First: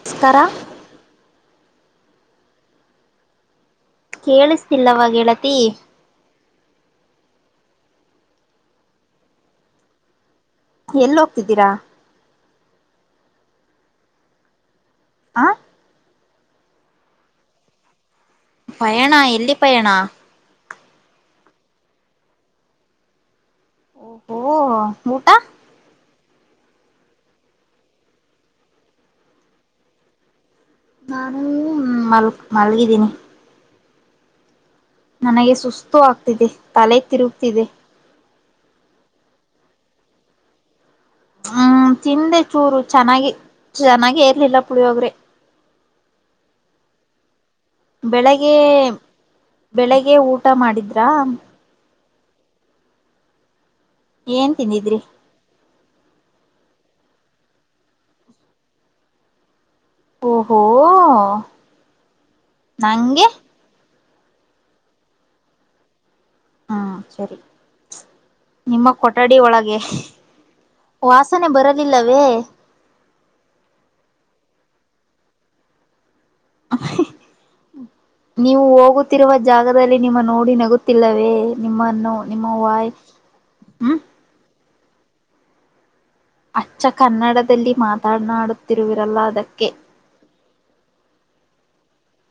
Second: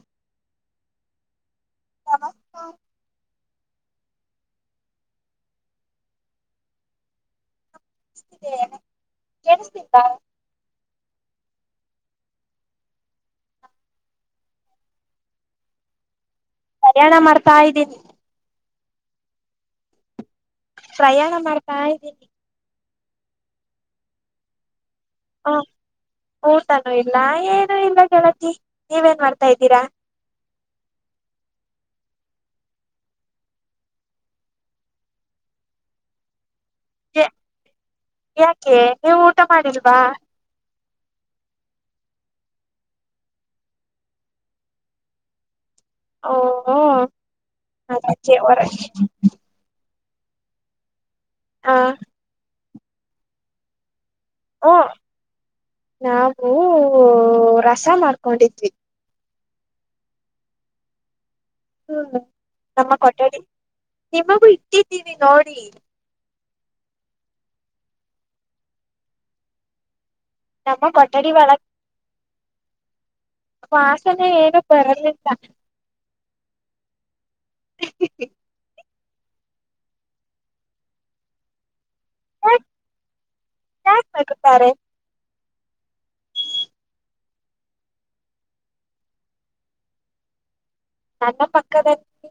ನಮಸ್ಕಾರ [unintelligible] ಸಮಸ್ತೆ [unintelligible] ಕೇಳಿಸ್ತಿಲ್ಲವಾ ಗೆಳತಿ ಕೇಳಿಸ್ತಿದೆ [unintelligible] ಕೆಳಸ್ತಿಲ್ವಾ ಎಲ್ಲ್ ಹೋಗ್ತಿದ್ದೀರಾ ಆ ಒಗ್ಯಾಣ ಮಾಡ್ತಾ ಇದ್ದೀನಿ ಪಯಣಾ ಎಲ್ಲಿ ಪಯಣಾ ಪ್ರಯಾಣ ಮಾಡ್ತಾ ಇದ್ದೀನಿ ಓಹೋ ಊಟಾ ಹು ಊಟನೂ ಇಲ್ಲ ಏನು ಇಲ್ಲ ಗೆಳತಿ ನೀವೇನ್ ಮಾಡ್ತಾ ಇದ್ದೀರಾ ನಾನು ಮಲ್ಕ್ ಮಲ್ಗಿದ್ದೀನಿ ನನಗೆ ಸುಸ್ತು ಆಗ್ತಿದೆ ತಲೆ ತಿರುಗ್ತಿದೆ ಯಾಕೆ ನೀವು ಊಟ ಮಾಡಿಲ್ವಾ ಹ್ಮ್ ತಿಂದೆ ಚೂರು ಚೆನ್ನಾಗಿ ಚೆನ್ನಾಗೆ ಇರ್ಲಿಲ್ಲ ಪುಳಿಯೋಗ್ರೆ ಓಹೋ [unintelligible] ಬೆಳಗ್ಗೆ ಊಟ ಮಾಡಿದ್ರಾ ಹಾ. ಏನ್ ಓ ತಿಂದಿದ್ರಿ ನಾವು ರಸಾ ಮಾಡ್ಕೊಂಡಿದ್ವಿ ಓಹೋ. ಹ್ಮ್ ನಮ್ಮ ನಂಗೆ ಕೊಠಡಿ ನಿಮಗೂ ಇಟ್ಟಿದ್ದೀವಿ ನೋಡಿ ಹ್ಮಾ [inaudible] ಸರಿ ನಿಮ್ಮ್ ಕೊಠಡಿ ಒಳಗೆ ನಮ್ಮ ಕೊಠಡಿ ವಾಸನೆ ಒಳಗ್ ಬರಲಿಲ್ಲವೇ ವಾಸನೆ ಏನು ಬರಲಿಲ್ಲಾ. [unintelligible] ನೀವು ಹೋಗುತ್ತೀ ತ್ತಿರುವ ಜಾಗದಲ್ಲಿ ನಿಮ್ಮ ನೋಡಿ ನಗುತ್ತಿಲ್ಲವೇ ನಿಮ್ಮನ್ನು ನಿಮ್ಮ ಯಾಕ್ ವಾಯ್ ಹ್ಮ್ [unintelligible] ಅಚ್ಚ ಕನ್ನಡದಲ್ಲಿ ಮಾತನಾಡುತ್ತಿರುವಿರಲ್ಲಾ ಅದಕ್ಕೆ ನನ್ನ ಪಕ್ಕದಲ್ಲಿ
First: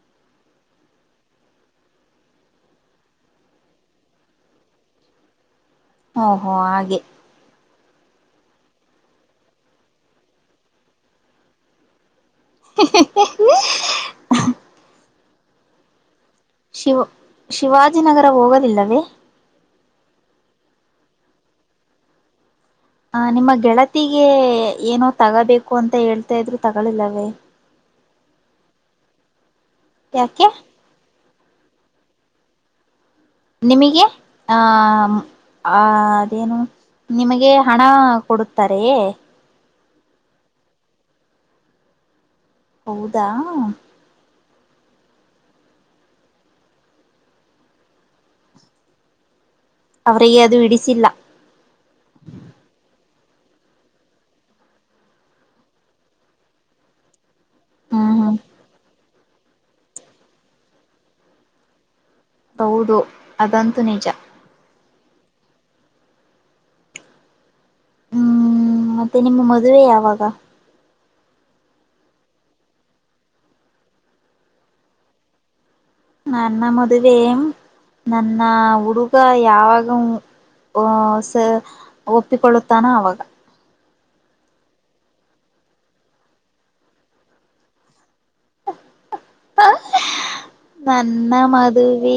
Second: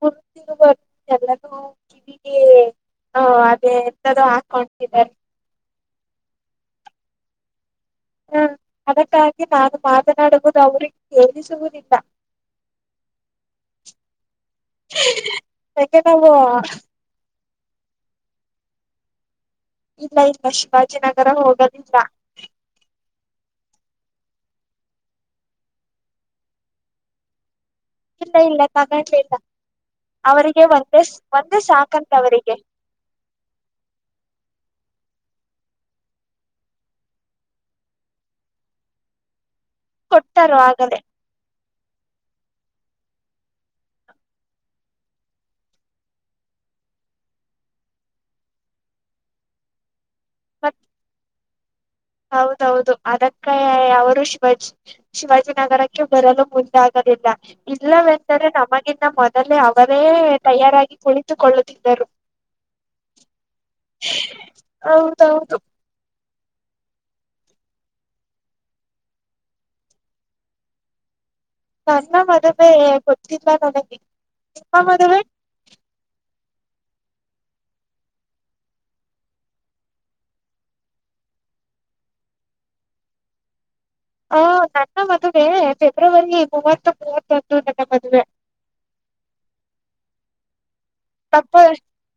ಕುಂತಿರುವ ಕೆಲವು ಕಿವಿ ಹ್ಮ್ ಅದೇ ಹಾಕ್ ಕಾಣ್ತಿದ್ದಾರೆ. ಓಹೋ ಹಾಗೆ ಹ್ಮ್ ಅದಕ್ಕಾಗಿ ನಾನು ಮಾತನಾಡುವುದು ಅವರಿಗೆ ಕೇಳಿಸುವುದಿಲ್ಲ. [unintelligible] ಹಂಗೆ ನಾವು ಶಿವು ಶಿವಾಜಿನಗರ ಹೋಗೋದಿಲ್ಲವೇ. ಇಲ್ಲ ಇಲ್ಲ ಶಿವಾಜಿನಗರ ಹೋಗದಿಲ್ಲ. ಹ ನಿಮ್ಮ ಗೆಳತಿಗೆ ಏನೋ ತಗೋಬೇಕು ಅಂತ ಹೇಳ್ತಾ ಇದ್ರಿ ತಗಲಿಲ್ಲವೇ. ಇಲ್ಲ ಇಲ್ಲ ತಗಡ್ಲಿಲ್ಲ ಯಾಕೆ ಅವರಿಗೆ ಒಂದೇ ಒಂದೇ ಸಾಕಂತೆ ಅವರಿಗೆ. ನಿಮಗೆ ಆ ಆ ಅದೇನು ನಿಮಗೆ ಹಣ ಕೊಡುತ್ತಾರೇ ಹೆ ಕೊಟ್ಟಾರು ಆಗಲೇ ಹೌದಾ ಅವರಿಗೆ ಅದು ಮತ್ ಇಡಿಸಿಲ್ಲ. ಹೌದೌದು ಅದಕ್ಕ ಅವರು ಶಿವಾಜ್- ಶಿವಾಜಿನಗರಕ್ಕೆ ಬರಲು ಮುಂದೆ ಆಗಲಿಲ್ಲ. ಹ್ಮ್ ಹ್ಮ್ ಇಲ್ಲವೆಂದರೆ ನಮಗಿನ್ನ ಮೊದಲೇ ಅವರೇ ತಯಾರಾಗಿ ಕುಳಿತುಕೊಳ್ಳುತ್ತಿದ್ದರು. ಹೌದು ಅದಂತೂ ನಿಜ ಹೌದೌದು ಹ್ಮ್ ಮತ್ತೆ ನಿಮ್ಮ ಮದುವೆ ಯಾವಾಗ. ನನ್ನ ಮದುವೆ ಗೊತ್ತಿಲ್ಲ ನನಗೆ ನಿಮ್ಮ ಮದುವೆ. ನನ್ನ ಮದುವೆ ನನ್ನ ಹುಡುಗ ಯಾವಾಗ ಆ ಸ ಒಪ್ಪಿಕೊಳ್ಳುತ್ತಾನ ಅವಾಗ. ಹೂ ನನ್ನ ಮದುವೆ ಫೆಬ್ರವರಿ ಮೂವತ್ತು ಮೂವತ್ತೊಂದು ನನ್ನ ಮದುವೆ. ನನ್ನ ತಪ್ಪ ಮದುವೆ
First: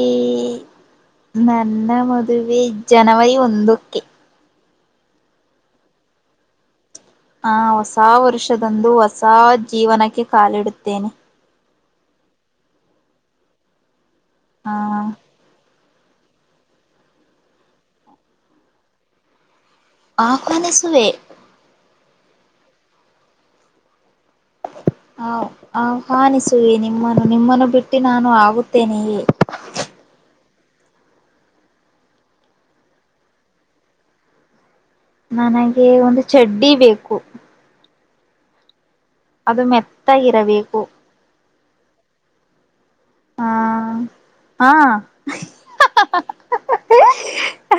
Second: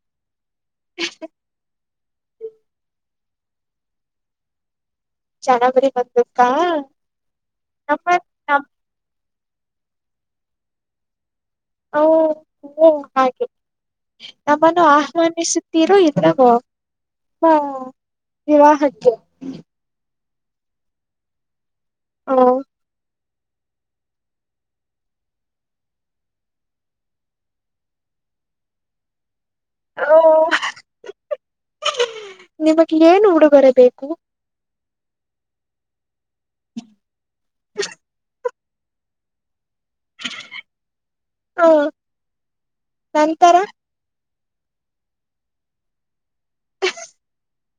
ನನ್ನ ಮದ್ ದುವೆ ಜನವರಿ ಒಂದುಕ್ಕೆ ಜನವರಿ ಒಂದುಕ್ಕ ಹ ಹೊಸ ವರ್ಷದಂದು ಹೊಸ ಜೀವನಕ್ಕೆ ಕಾಲಿಡುತ್ತೇನೆ. ಓ ಓ ಹಾಗೆ ಆ ನಮ್ಮನ್ನು ಆಹ್ವಾನಿಸ್ ತಿರು ಇದ್ರಾಗೊ ಹಾ ವಿವಾಹಕ್ಕೆ. ಆಹ್ವಾನಿಸುವೆ ಹ ಹ ಆ ಆಹ್ವಾನಿಸುವೆ ನಿಮ್ಮನ್ನು ನಿಮ್ಮನ್ನು ಬಿಟ್ಟಿ ನೀನು ಆಗುತ್ತೇ ಹೆ ಹ್ಹ್ ನಿಮಗ್ ಏನು ಉಡುಗರೆಬೇಕು. ನನಗೆ ಒಂದು ಚಡ್ಡಿ ಬೇಕು. ಅದು ಮೆತ್ತಾಗಿರಬೇಕು. ಹಾ ನಂತರ ಹ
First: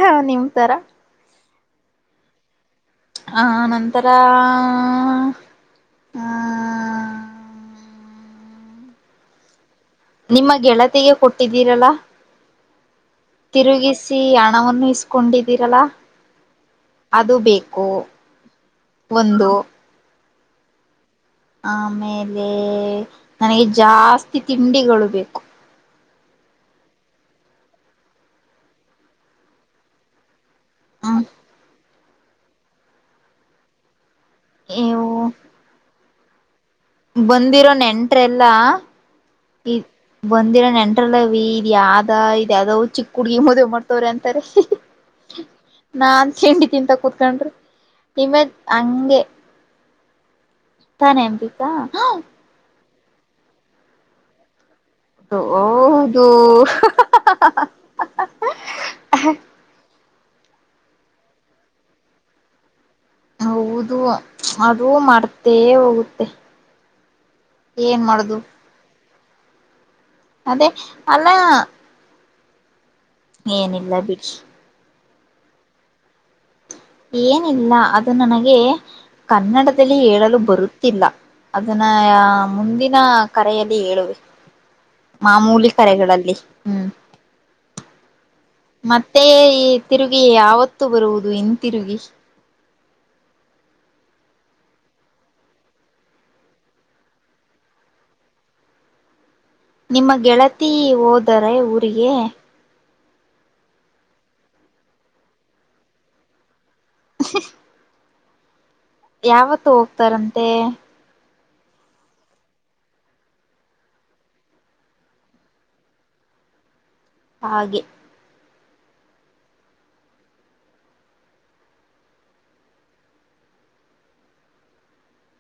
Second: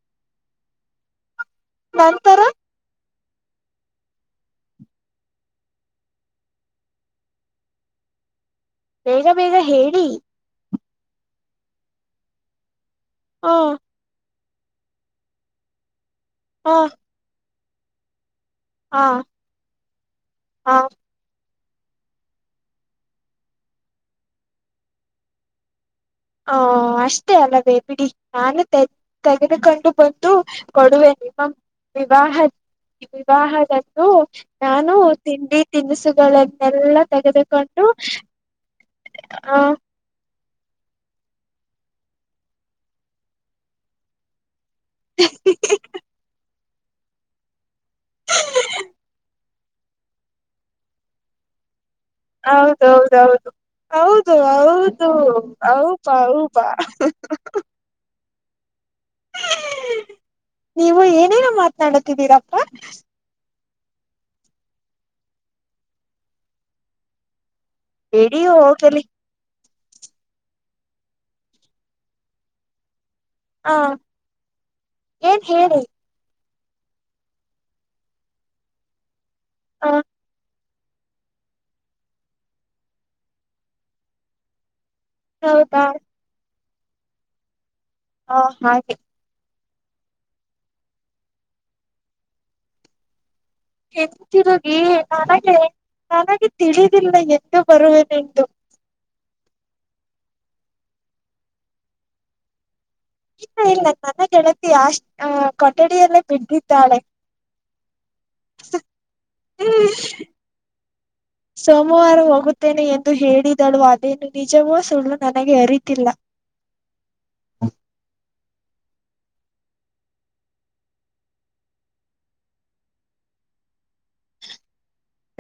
ಹಾ ನಿಮ್ಮ ತರ ನಂತರ ಆ ನಂತರ ಹ ಬೇಗ ಬೇಗ ಹೇಳಿ ನಿಮ್ಮ ಗೆಳತಿಗೆ ಕೊಟ್ಟಿದ್ದೀರಲ್ಲಾ. ಹ ತಿರುಗಿಸಿ ಹಣವನ್ನು ಇಸ್ಕೊಂಡಿದ್ದೀರಲ್ಲಾ. ಹ ಅದು ಬೇಕು ಹಾ ಒಂದು ಹ ಆಮೇಲೆ ನನಗೆ ಜಾಸ್ತಿ ತಿಂಡಿಗಳು ಬೇಕು ಹ ಅಷ್ಟೇ ಅಲ್ಲವೇ ಬಿಡಿ ನಾನು ತ ತೆಗೆದುಕೊಂಡು ಬಂದು ಹ್ಮ ಕೊಡುವೇನೆ ಮ [unintelligible] ವಿವಾಹ ವಿವಾಹದತ್ತು ನಾನು ಇವು ತಿಂಡಿ ತಿನಿಸುಗಳನ್ನೆಲ್ಲ ಬಂದಿರೋ ನೆಂಟ್ರ ಎಲ್ಲ ಆ ಬಂದಿರ ನೆಂಟ್ರಲ್ಲೀ ವಿ ಇದ್ ಯಾವ್ದ ಇದ ಯಾವಾವ್ ಚಿಕ್ಕ ಹುಡ್ಗಿ ಮದುವೆ ಮಾಡ್ತವ್ರ ಅಂತಾರೆ ನಾನ್ ತಿಂಡಿ ತಿಂತ ಕುತ್ಕೊಂಡ್ರಿ ನಿಮ್ಮದ ಹಂಗೆ ತಾನೆ ಅಂಬಿಕಾ ಹೌದೌದೌದು ಹೌದು ಹೌದು ಹ ಹೌಪಾ ಹೌದು ಹೌಪಾ [unintelligible] [unintelligible] ನೀವು ಏನೇನ ಮಾತನಾಡತಿದ್ದೀರಪ್ಪಾ? ಹೌದು ಅದು ಮರ್ತೆ ಹೋಗುತ್ತೆ ಏನ್ ಮಾಡುದು ಎಡಿಯ ಹೋಗಲಿ ಅದೇ ಅಲ್ಲ ಹ ಏನಿಲ್ಲ ಬಿಡಿ ಏನ್ ಹೇಳಿ ಏನಿಲ್ಲ ಅದು ನನಗೆ ಹ ಕನ್ನಡದಲ್ಲಿ ಹೇಳಲು ಬರುತ್ತೆ [unintelligible] ಲ್ಲ ಅದನ್ನ ಮುಂದಿನ ಕರೆಯಲ್ಲಿ ಹೇಳುವೆ ಮಾಮೂಲಿ ಹೌದಾ ಕರೆಗಳಲ್ಲಿ ಹ್ಮ್ ಹಾ ಹಅಯ್ತು ಮತ್ತೆ ಈ ತಿರುಗಿ ಯಾವತ್ತು ಬರುವುದು ಇನ್ ತಿರುಗಿ ಇನ್ ತಿರುಗಿ ನನಗೆ ನನಗೆ ತಿಳಿದಿಲ್ಲ ಎಂದು ಬರುವನೆಂದು ನಿಮ್ಮ ಗೆಳತಿ ಹೋದರೆ ಊರಿಗೆ? ಇಲ್ಲ ಇಲ್ಲ ನನ್ನ ಗೆಳತಿ ಅಷ್ಟ್ ಅ ಕೊಠಡಿಯಲ್ಲೇ ಬಿದ್ದಿದ್ದಾಳೆ ಹ [unintelligible] [unintelligible] ಯಾವತ್ತು ಹೋಗ್ತಾರಂತೆ? [inaudible] ಸೋಮವಾರ ಹೋಗುತ್ತೇನೆ ಎಂದು ಹೇಳಿದಳು ಅದೇನು ನಿಜವೂ ಸುಳ್ಳು ನನಗೆ ಅರಿತಿಲ್ಲ ಹಾಗೆ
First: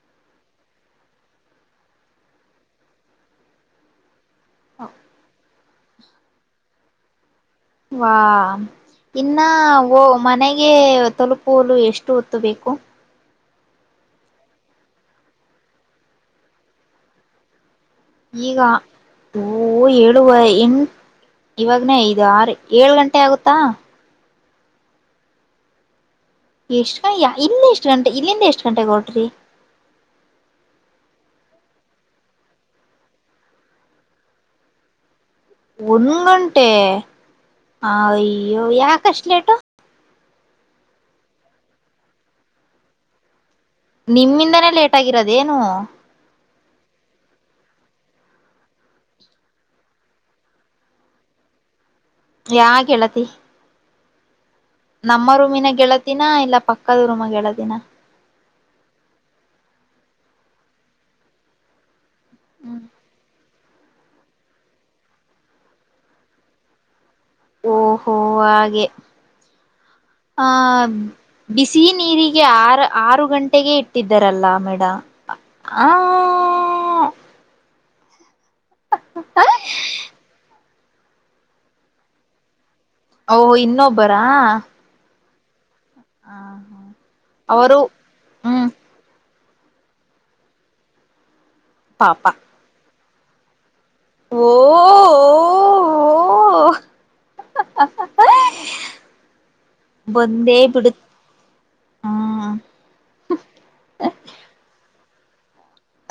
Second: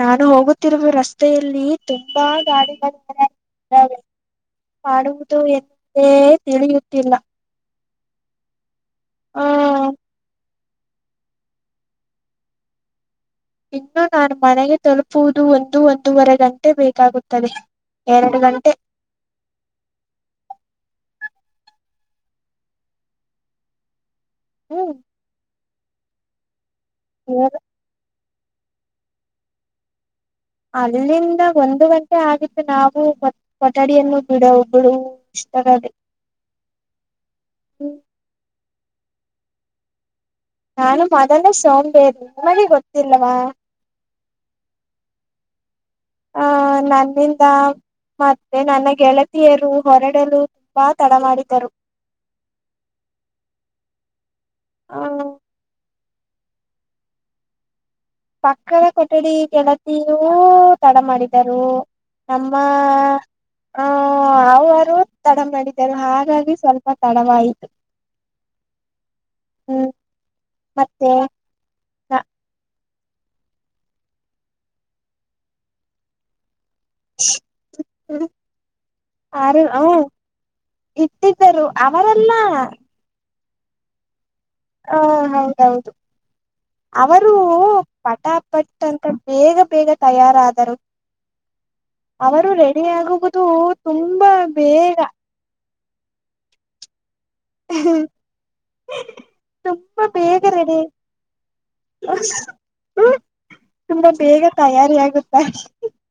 ನಾನು ಹೋಗುತ್ತಿರುವ ರಸ್ತೆಯಲ್ಲಿ ತುಂಬಾ ಗಾಡಿಗಳಿವೆ ಮಾಡಡುವುದು ಎಂದೇ ತಿಳಿಯುತ್ತಿಲ್ಲ ವಾ ಇನ್ನ ಆ ಮನೆಗೆ ಗೆ ತಲುಪುಲು ಎಷ್ಟು ಒತ್ತು ಬೇಕು ಇನ್ನು ನಾನು ಮನೆಗೆ ತಲುಪುವುದು ಒಂದು ಒಂದೂವರೆ ಗಂಟೆ ಬೇಕಾಗುತ್ತದೆ ಎರಡು ಈಗ ಗಂಟೆ ಓ ಏಳುವ ಎಂ ಇವಾಗನ ಇದು ಆರು ಏಳು ಗಂಟೆ ಆಗುತ್ತಾ ಹ್ಮ್ ಎಷ್ಟು ಗ ಇಲ್ಲಿ ಎಷ್ಟು ಗಂಟೆ ಇಲ್ಲಿಂದ ಎಷ್ಟು ಗಂಟೆಗೆ ಹೊರಟ್ರಿ ರಿ ಅಲ್ಲಿಂದ ಒಂದು ಗಂಟೆ ಆಗಿತ್ತು ನಾವು ಕೊಠಡಿಯನ್ನು ಬಿಡೋ ಬಿಡುವುದು ಒಂದ ಗಂಟೆ ಅ ಅಯ್ಯೋ ಯಾಕಷ್ಟ ಲೇಟು ನಾನು ಮೊದಲು ಸೋಂಬೇರ್ ನಿಮ್ಮಗೆ ಗೊತ್ತಿಲ್ಲವಾ ನಿಮ್ಮಿಂದನೇ ಲೇಟ್ ಆಗಿರೋದ ಏನು ಅ ನನ್ನಿಂದ. ಮತ್ತೆ ನನ್ನ ಗೆಳತಿಯರು ಹೊರಡಲು ತುಂಬಾ ತಡ ಮಾಡಿದ್ದರು. ಯಾ ಗೆಳತಿ. ಆ ನಮ್ಮ ರೂಮಿನ ಗೆಳತಿನ ಇಲ್ಲ ಪಕ್ಕದ ರೂಮ ಗೆಳತಿನ. ಪಕ್ಕದ ಕೊಠಡಿ ಗೆಳತಿಯೂ ತಡ ಮಾಡಿದರು. ನಮ್ಮ ಹ್ಮ್ ಆ ಅವರು ತಡ ಮಾಡಿದ್ದರು ಹಾಗಾಗಿ ಸ್ವಲ್ಪ ತಡವಾಯ್ತ ಓಹೋ ಹಾಗೆ ಹ್ಮ್ ಆ ಮತ್ತೆ ಬಿಸಿ ನೀರಿಗೆ ಆರ್ ಆರು ಗಂಟೆಗೆ ಇಟ್ಟಿದ್ದರಲ್ಲ ಮೇಡಮ್. ಆ ಹ್ [unintelligible] ಆರ್ ಹುಂ. ಇಟ್ಟಿದ್ದರು ಅವರಲ್ಲ. ಓಹ್ ಇನ್ನೊಬ್ಬರಾ. ಹಾ ಹೌದೌದು ಅವರು ಹ್ಮ್ ಪಟಾಪಟ್ ಅಂತ ಬೇಗ ಬೇಗ ತಯಾರಾದರು ಪಾಪ ಅವರು ರೆಡಿಯಾಗುವುದು. ತುಂಬಾ ಬೇಗ. ಓ ಹ್ ಹಾ ಹಾ ಹಾ ತುಂಬಾ ಬಂದೇ ಬಿಡುತ್ ಸ್ ಮ್ ತುಂಬಾ ಬೇಗ ತಯಾರಿಯಾಗುತ್ತಾ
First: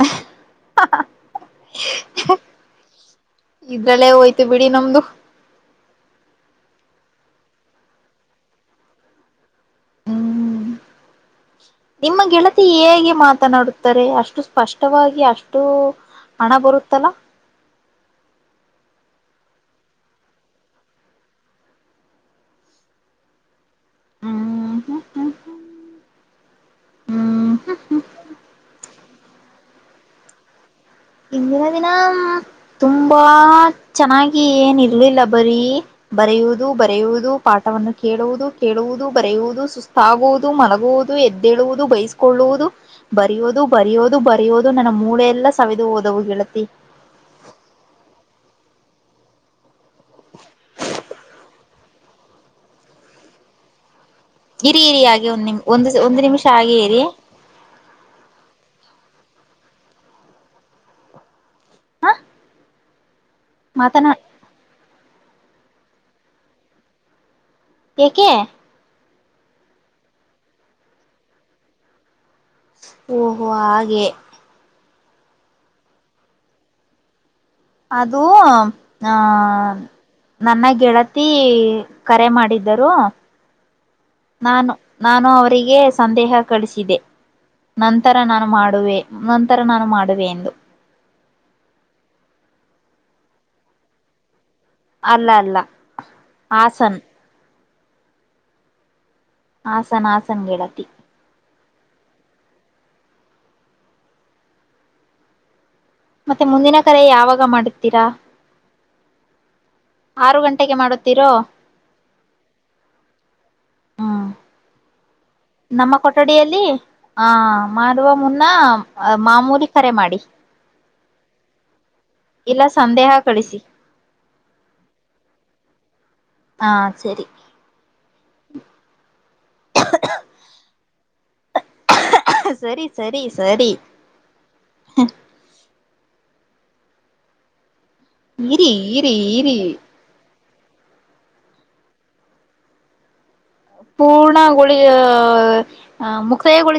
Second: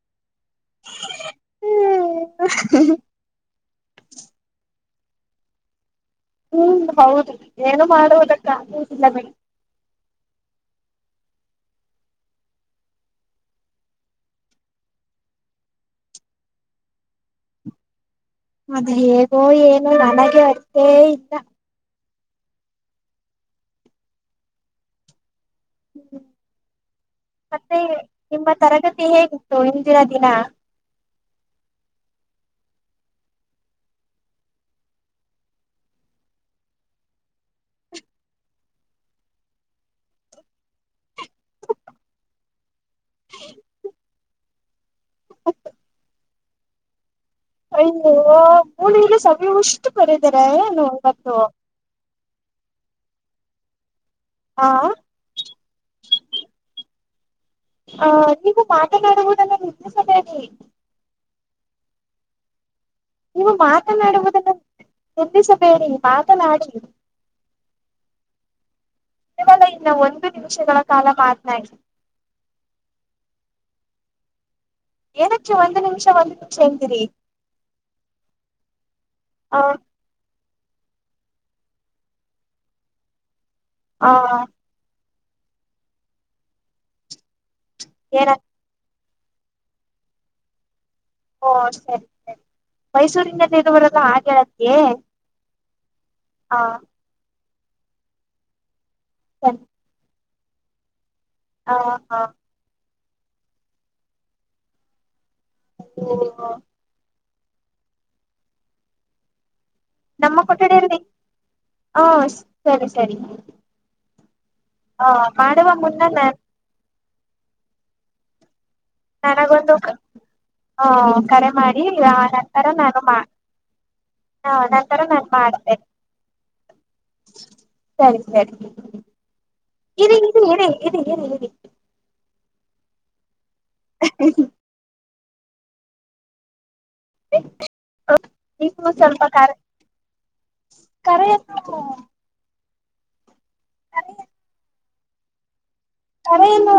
ಅಹ್ಹಾಹ ಹ್ ಅಹ್. ಹ್ಮ್ ಇದ್ರಲ್ಲೇ ಹೋಯ್ತು ಬಿಡಿ ನಮ್ದು. ಹ್ಮ್ ಹೌದು ಏನು ಮಾಡುವುದಕ್ಕಾಗುವುದಿಲ್ಲ ಬಿಡಿ. ಹ್ಮ್ [inaudible] ನಿಮ್ಮ ಗೆಳತಿ ಹೇಗೆ ಮಾತನಾಡುತ್ತಾರೆ ಅಷ್ಟು ಸ್ಪಷ್ಟವಾಗಿ ಅಷ್ಟೂ. ಹಣ ಬರುತ್ತಲಾ. ಅದು ಹೇಗೋ ಏನು ನನಗೆ ಅರ್ತೇ ಇಲ್ಲ. ಹ್ಮ ಹ ಹ ಹ್ಮ್ ಹ್ಮ್ ಹ್ಮ್ ಮತ್ತೆ ನಿಮ್ಮ ತರಗತಿ ಹೇಗಿತ್ತು ಇಂದಿನ ದಿನ. ಇಂದಿನ ದಿನ ತುಂಬಾ ಚೆನ್ನಾಗಿ ಏನ್ ಇರ್ಲಿಲ್ಲ ಬರೀ. ಬರೆಯುವುದು ಬರೆಯುವುದು ಪಾಠವನ್ನು ಕೇಳುವುದು ಕೇಳುವುದು ಬರೆಯುವುದು ಸುಸ್ತ್ ಸ್ತಾಗುವುದು ಮಲಗುವುದು ಎದ್ದೇಳುವುದು ಬೈಸ್ಕೊಳ್ಳುವುದು. ಬರಿಯೋದು ಬರಿಯೋದು ಬರಯೋದು ನನ್ನ ಮೂಳೆಲ್ಲ ಸವಿದು ಹೋದವು ಗೆಳತಿ. ಅಯ್ಯೋ ಮೂಳೆಇಲ್ಲಿ ಸವಿಯುವಷ್ಟು ಬರಿದಿರಾ ಏನು ಇವತ್ತು. ಆ ಇರಿ ಇರಿ ಹಾಗೆ ಒಂದ್ ನಿಮ್ ಒಂದು ಒಂದು ನಿಮಿಷ ಹಾಗೆ ಇರಿ. ಅ ನೀವು ಮಾತನಾಡುವುದನ್ನ ನಿಲ್ಲಿಸಬೇಡಿ. ಹಾ ನೀವು ಮಾತನಾಡುವುದನ್ನು ನಿಲ್ಲಿಸಬೇಡಿ ಮಾತನಾಡಿ. ಎಕೆ ಕೇವಲ ಇನ್ನ ಒಂದು ನಿಮಿಷಗಳ ಕಾಲ ಮಾತನಾಡಿ. ಓಹೋ ಹಾಗೆ. ಏನಕ್ಕೆ ಒಂದ್ ನಿಮಿಷ ಒಂದ್ ನಿಮಿಷ ಅಂತಿರಿ. ಅದು ಆ ಆ ನಮ್ಮ ಗೆಳತಿ ಕರೆ ಮಾಡಿದ್ದರು. ಹಾ ನಾನು ನಾನು ಅವರಿಗೆ ಸಂದೇಹ ಕಳಿಸಿದೆ ನಂತರ ಏನ ನಾನು ಮಾಡುವೆ. ನಂತರ ನಾನು ಮಾಡುವೆ ಎಂದು. ಓ ಸರಿ ಸರಿ ಮೈಸೂರಿಂದ ಹರಿದು ಬರದು ಹಾಗ ಹೇಳತ್ತೆ. ಅಲ್ಲ ಅಲ್ಲ ಆಸನ್. ಸರಿ ಹಾಸನ್ ಹಾಸನ್ ಗೆಳತಿ. ಅಹ ಹಾ ಹು ಮತ್ತೆ ಮುಂದಿನ ಕರೆ ಯಾವಾಗ ಮಾಡುತ್ತೀರಾ. ಆರು ನಮ್ಮ ಗಂಟೆಗೆ ಕೊಠಡಿಯಲ್ಲಿ ಮಾಡತ್ತೀರೋ. ಹ ಸರಿ ಸರಿ ಆ ಮಾಡುವ ನಮ್ಮ ಮುನ್ನ ನ ಕೊಠಡಿಯಲ್ಲಿ ಆ ಮಾಡುವ ಮುನ್ನ. ಮಾಮೂಲಿ ನನಗೊಂದು ಕರೆ ಮಾಡಿ ಹ ಕರೆ ಮಾಡಿ ಯಾ ಇಲ್ಲ ನಂತರ ನಾನು ಸಂದೇಹ ಮಾ ಕಳಿಸಿ ಹಾ ನಂತರ ನಾನ್ ಮಾಡ್ತೇನೆ. ಹಾ ಸರಿ ಸರಿ ಸರಿ ಇರಿ ಇರಿ ಇರಿ ಇರಿ ಇರಿ ಇರಿ. ಅಹ್ಹ್ ಅಹ್ಮ್ ಸರಿ ಸರಿ ಸರಿ. ಅಹ್ ಹ ಹಂ ನೀ [unintelligible] ಇರಿ ಇರಿ ಸ್ವಲ್ಪ ಕರೆ ಇರಿ ಕರೆಯನ್ನು. ಪೂರ್ಣಗೊಳಿ ಯ ಕರೆಯನ್ನು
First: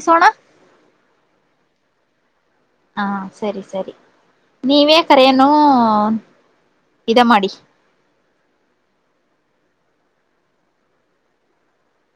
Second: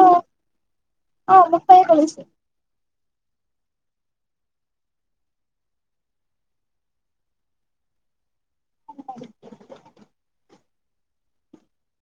ಹಾ ಮುಕ್ತಾಯಗೊಳಿಸಿ. ಹಾಂ ಸರಿ ಸರಿ ನೀವೇ ಕರೆಯನ್ನು ಇದ ಮಾಡಿ.